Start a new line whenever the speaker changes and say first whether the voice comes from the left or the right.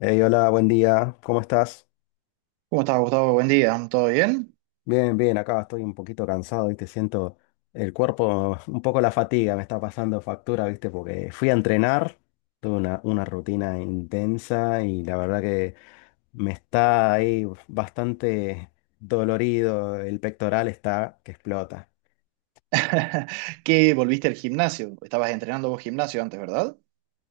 left: Hey, hola, buen día, ¿cómo estás?
right: ¿Cómo estás, Gustavo? Buen día, ¿todo bien?
left: Bien, bien, acá estoy un poquito cansado, viste. Siento el cuerpo, un poco la fatiga me está pasando factura, ¿viste? Porque fui a entrenar, tuve una rutina intensa y la verdad que me está ahí bastante dolorido, el pectoral está que explota.
right: ¿Qué volviste al gimnasio? Estabas entrenando vos gimnasio antes, ¿verdad?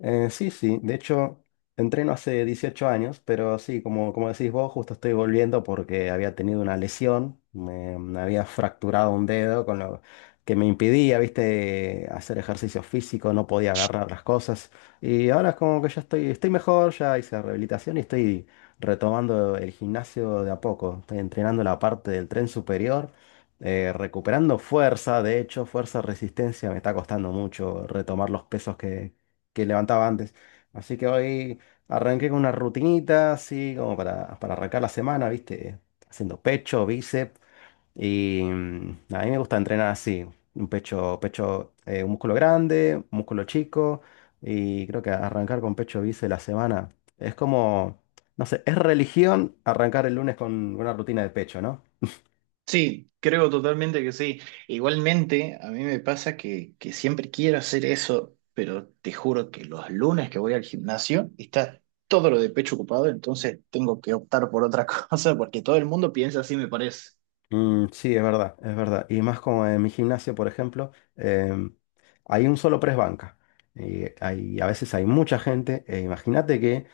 left: Sí, sí, de hecho entreno hace 18 años, pero sí, como, como decís vos, justo estoy volviendo porque había tenido una lesión, me había fracturado un dedo con lo que me impedía, viste, hacer ejercicio físico, no podía agarrar las cosas y ahora es como que ya estoy mejor, ya hice rehabilitación y estoy retomando el gimnasio de a poco, estoy entrenando la parte del tren superior. Recuperando fuerza, de hecho, fuerza, resistencia, me está costando mucho retomar los pesos que levantaba antes. Así que hoy arranqué con una rutinita, así como para arrancar la semana, ¿viste? Haciendo pecho, bíceps. Y a mí me gusta entrenar así, un pecho, un músculo grande, un músculo chico. Y creo que arrancar con pecho, bíceps la semana es como, no sé, es religión arrancar el lunes con una rutina de pecho, ¿no?
right: Sí, creo totalmente que sí. Igualmente, a mí me pasa que siempre quiero hacer eso, pero te juro que los lunes que voy al gimnasio está todo lo de pecho ocupado, entonces tengo que optar por otra cosa porque todo el mundo piensa así, me parece.
left: Sí, es verdad, es verdad. Y más como en mi gimnasio, por ejemplo, hay un solo press banca. Y hay, a veces hay mucha gente, e imagínate que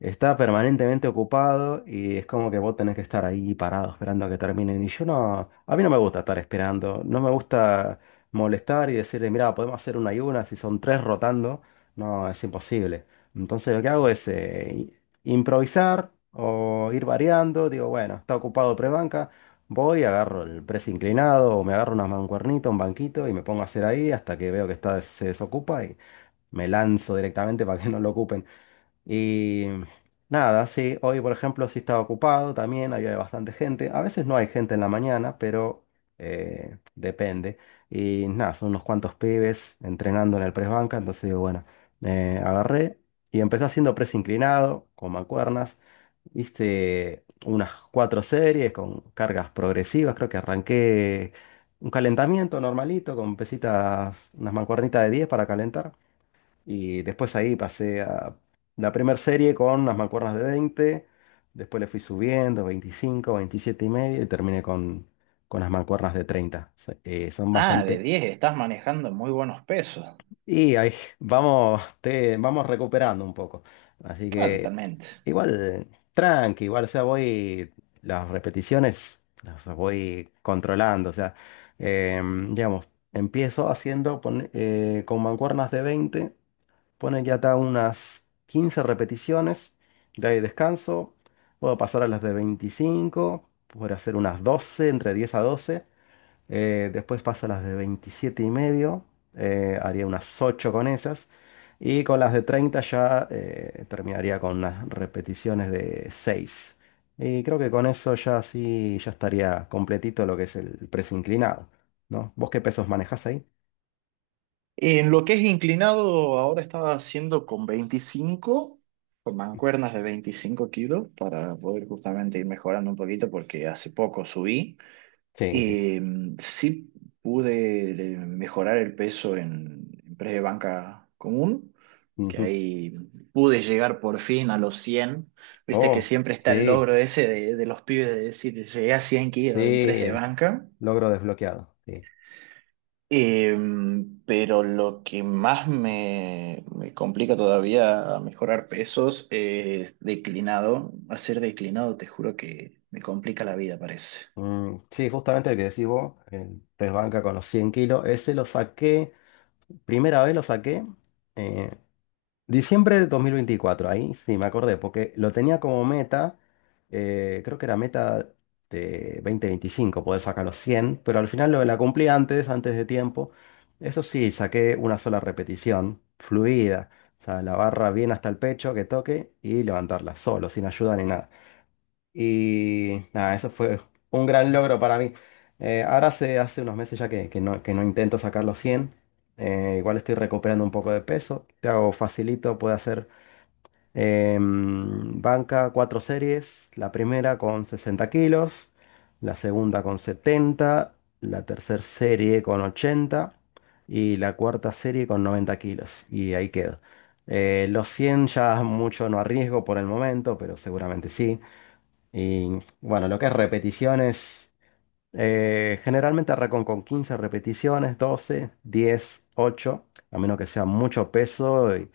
left: está permanentemente ocupado y es como que vos tenés que estar ahí parado esperando a que terminen. Y yo no, a mí no me gusta estar esperando, no me gusta molestar y decirle, mira, podemos hacer una y una, si son tres rotando, no, es imposible. Entonces lo que hago es improvisar o ir variando, digo, bueno, está ocupado prebanca, voy, agarro el press inclinado o me agarro unas mancuernitas, un banquito y me pongo a hacer ahí hasta que veo que está, se desocupa y me lanzo directamente para que no lo ocupen. Y nada, sí, hoy por ejemplo sí estaba ocupado también, había bastante gente. A veces no hay gente en la mañana, pero depende. Y nada, son unos cuantos pibes entrenando en el press banca, entonces digo, bueno, agarré y empecé haciendo press inclinado con mancuernas. Hice unas cuatro series con cargas progresivas, creo que arranqué un calentamiento normalito con pesitas, unas mancuernitas de 10 para calentar. Y después ahí pasé a la primera serie con las mancuernas de 20, después le fui subiendo 25, 27 y medio y terminé con las mancuernas de 30. Son
right: Ah, de
left: bastante…
right: 10 estás manejando muy buenos pesos.
left: Y ahí vamos, vamos recuperando un poco. Así
right: Ah,
left: que
right: totalmente.
left: igual, tranqui, igual, o sea, voy, las repeticiones las voy controlando, o sea, digamos, empiezo haciendo con mancuernas de 20. Pone que acá unas 15 repeticiones, de ahí descanso. Puedo pasar a las de 25, puedo hacer unas 12, entre 10 a 12. Después paso a las de 27 y medio, haría unas 8 con esas. Y con las de 30 ya terminaría con unas repeticiones de 6. Y creo que con eso ya sí, ya estaría completito lo que es el press inclinado, ¿no? ¿Vos qué pesos manejás ahí?
right: En lo que es inclinado, ahora estaba haciendo con 25, con mancuernas de 25 kilos, para poder justamente ir mejorando un poquito, porque hace poco subí.
left: Sí, sí.
right: Y sí pude mejorar el peso en, press de banca común, que
left: Ujú.
right: ahí pude llegar por fin a los 100. Viste que
left: Oh,
right: siempre está el
left: sí.
right: logro ese de los pibes de decir, llegué a 100 kilos en press de
left: Sí,
right: banca.
left: logro desbloqueado. Sí.
right: Em, pero lo que más me, complica todavía a mejorar pesos es declinado. Hacer declinado, te juro que me complica la vida, parece.
left: Sí, justamente el que decís vos, el press banca con los 100 kilos, ese lo saqué, primera vez lo saqué, eh, diciembre de 2024. Ahí sí me acordé, porque lo tenía como meta, creo que era meta de 2025 poder sacar los 100, pero al final lo la cumplí antes, antes de tiempo. Eso sí, saqué una sola repetición, fluida, o sea, la barra bien hasta el pecho, que toque y levantarla solo, sin ayuda ni nada. Y nada, eso fue un gran logro para mí. Ahora hace unos meses ya que no intento sacar los 100. Igual estoy recuperando un poco de peso. Te hago facilito, puedo hacer banca, cuatro series. La primera con 60 kilos, la segunda con 70, la tercera serie con 80 y la cuarta serie con 90 kilos. Y ahí quedo. Los 100 ya mucho no arriesgo por el momento, pero seguramente sí. Y bueno, lo que es repeticiones, generalmente arranco con 15 repeticiones, 12, 10, 8, a menos que sea mucho peso, y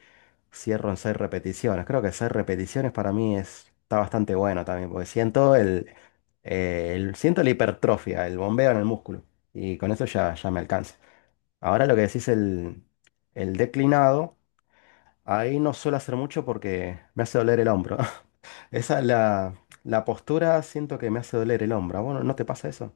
left: cierro en 6 repeticiones. Creo que 6 repeticiones para mí es, está bastante bueno también, porque siento el, siento la hipertrofia, el bombeo en el músculo, y con eso ya, ya me alcanza. Ahora lo que decís el declinado, ahí no suelo hacer mucho porque me hace doler el hombro. Esa, la, la postura siento que me hace doler el hombro. Bueno, no te pasa eso?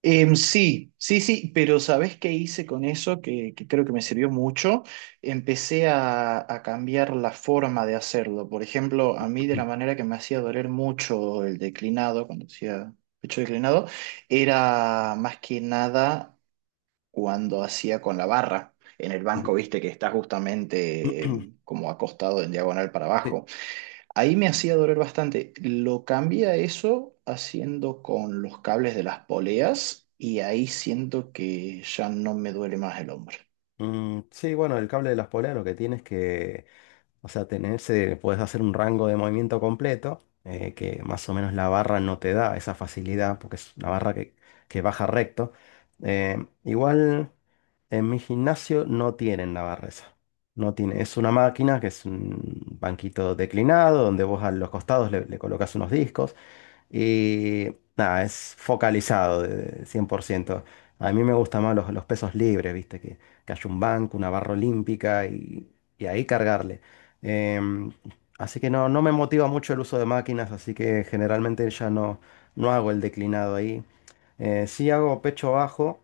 right: Em, sí, sí, sí, pero ¿sabés qué hice con eso? Que creo que me sirvió mucho. Empecé a cambiar la forma de hacerlo. Por ejemplo, a mí de la manera que me hacía doler mucho el declinado, cuando hacía pecho declinado, era más que nada cuando hacía con la barra. En el banco, viste que está justamente como acostado en diagonal para
left: Sí.
right: abajo. Ahí me hacía doler bastante. Lo cambié a eso haciendo con los cables de las poleas y ahí siento que ya no me duele más el hombro.
left: Sí, bueno, el cable de las poleas lo que tienes que, o sea, tenerse, puedes hacer un rango de movimiento completo, que más o menos la barra no te da esa facilidad, porque es una barra que baja recto. Igual en mi gimnasio no tienen la barra esa. No tiene, es una máquina que es un banquito declinado, donde vos a los costados le colocas unos discos. Y nada, es focalizado de 100%. A mí me gustan más los pesos libres, ¿viste? Que haya un banco, una barra olímpica y ahí cargarle. Em, Así que no, no me motiva mucho el uso de máquinas, así que generalmente ya no, no hago el declinado ahí. Sí hago pecho bajo,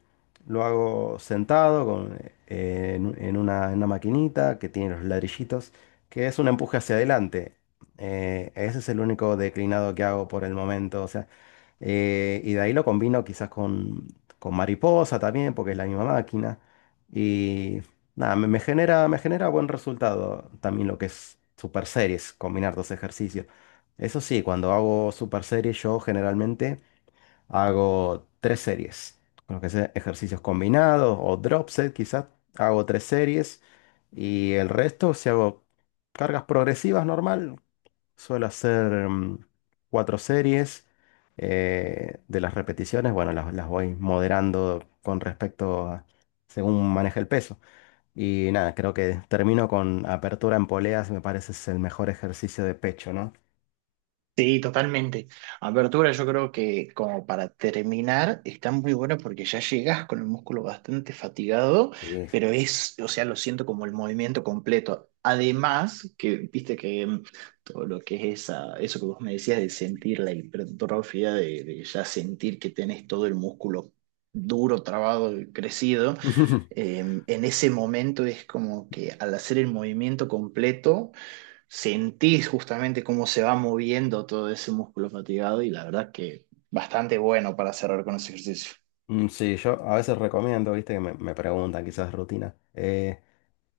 left: lo hago sentado con, en una maquinita que tiene los ladrillitos, que es un empuje hacia adelante. Ese es el único declinado que hago por el momento. O sea, y de ahí lo combino quizás con mariposa también, porque es la misma máquina. Y nada, me genera buen resultado también lo que es super series, combinar dos ejercicios. Eso sí, cuando hago super series, yo generalmente hago tres series. Con lo que sea ejercicios combinados o drop set, quizás hago tres series. Y el resto, si hago cargas progresivas normal, suelo hacer cuatro series. De las repeticiones, bueno, las voy moderando con respecto a según maneja el peso. Y nada, creo que termino con apertura en poleas, me parece es el mejor ejercicio de pecho, ¿no?
right: Sí, totalmente. Apertura, yo creo que como para terminar, está muy bueno porque ya llegas con el músculo bastante fatigado,
left: Sí.
right: pero es, o sea, lo siento como el movimiento completo. Además, que viste que todo lo que es esa, eso que vos me decías de sentir la hipertrofia, de, ya sentir que tenés todo el músculo duro, trabado y crecido, eh, en ese momento es como que al hacer el movimiento completo sentís justamente cómo se va moviendo todo ese músculo fatigado y la verdad que bastante bueno para cerrar con ese ejercicio.
left: Sí, yo a veces recomiendo, viste, que me preguntan quizás rutina. Eh,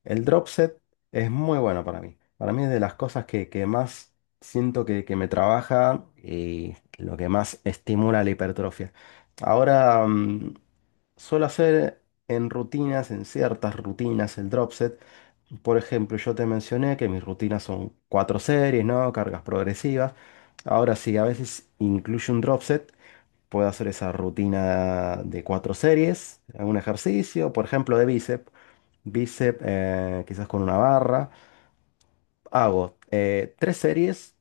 left: El drop set es muy bueno para mí. Para mí es de las cosas que más siento que me trabaja y lo que más estimula la hipertrofia. Ahora, suelo hacer en rutinas, en ciertas rutinas, el drop set. Por ejemplo, yo te mencioné que mis rutinas son cuatro series, ¿no? Cargas progresivas. Ahora sí, a veces incluyo un drop set. Puedo hacer esa rutina de cuatro series, un ejercicio, por ejemplo, de bíceps. Bíceps, quizás con una barra. Hago tres series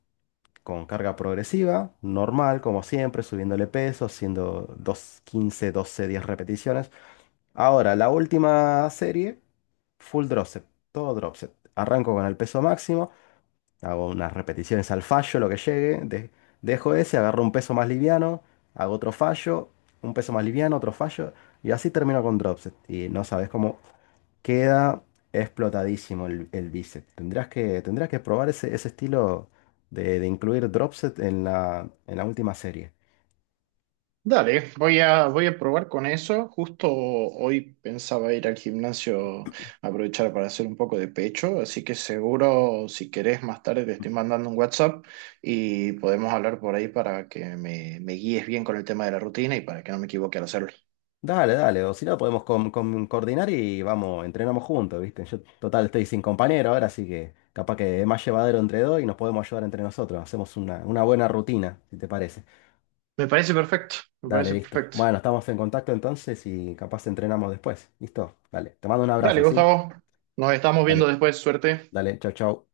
left: con carga progresiva, normal, como siempre, subiéndole peso, haciendo dos, 15, 12, 10 repeticiones. Ahora, la última serie, full drop set, todo drop set. Arranco con el peso máximo. Hago unas repeticiones al fallo, lo que llegue. Dejo ese, agarro un peso más liviano, hago otro fallo, un peso más liviano, otro fallo. Y así termino con dropset. Y no sabes cómo queda explotadísimo el bíceps. Tendrás que probar ese estilo de incluir dropset en en la última serie.
right: Dale, voy a, probar con eso. Justo hoy pensaba ir al gimnasio, aprovechar para hacer un poco de pecho, así que seguro si querés más tarde te estoy mandando un WhatsApp y podemos hablar por ahí para que me, guíes bien con el tema de la rutina y para que no me equivoque al hacerlo.
left: Dale, dale, o si no podemos coordinar y vamos, entrenamos juntos, ¿viste? Yo total estoy sin compañero ahora, así que capaz que es más llevadero entre dos y nos podemos ayudar entre nosotros. Hacemos una buena rutina, si te parece.
right: Me parece perfecto, me
left: Dale,
right: parece
left: listo.
right: perfecto.
left: Bueno, estamos en contacto entonces y capaz entrenamos después. ¿Listo? Dale, te mando un abrazo,
right: Dale,
left: ¿sí?
right: Gustavo, nos estamos viendo
left: Dale,
right: después, suerte.
left: dale, chau, chau.